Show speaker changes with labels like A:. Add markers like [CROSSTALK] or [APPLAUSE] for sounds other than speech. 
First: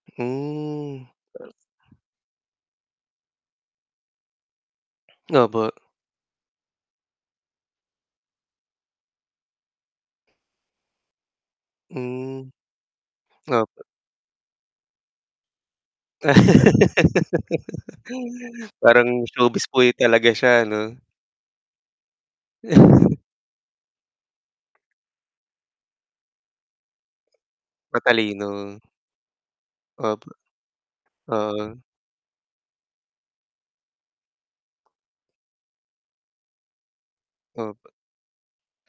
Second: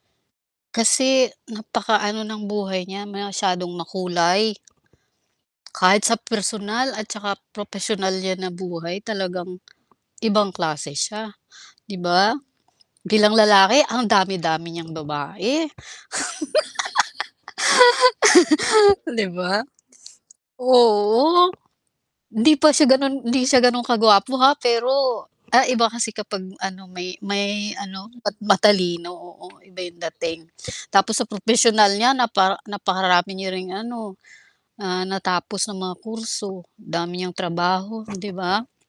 A: Hmm.
B: Kasi, napakaano ng buhay niya, masyadong makulay.
A: Opo.
B: Kahit sa personal at 'tsaka propesyonal niya na buhay talagang ibang klase siya, 'di ba?
A: Hmm,
B: Bilang lalaki
A: opo.
B: ang dami-dami niyang babae.
A: [LAUGHS]
B: [LAUGHS]
A: Parang
B: 'Di ba?
A: showbiz boy talaga
B: [SNIFFS]
A: siya 'no?
B: Oo, hindi pa siya ganun,
A: [CHUCKLES]
B: hindi siya ganun kaguwapo ha, pero, ah, iba kasi kapag ano may, may ano at
A: Matalino.
B: matalino, oo, iba yung
A: Opo,
B: dating tapos sa
A: ah.
B: propesyonal niya napa napakarami niya ring ano, ah, natapos ng mga kurso dami niyang
A: Opo.
B: trabaho, 'di ba?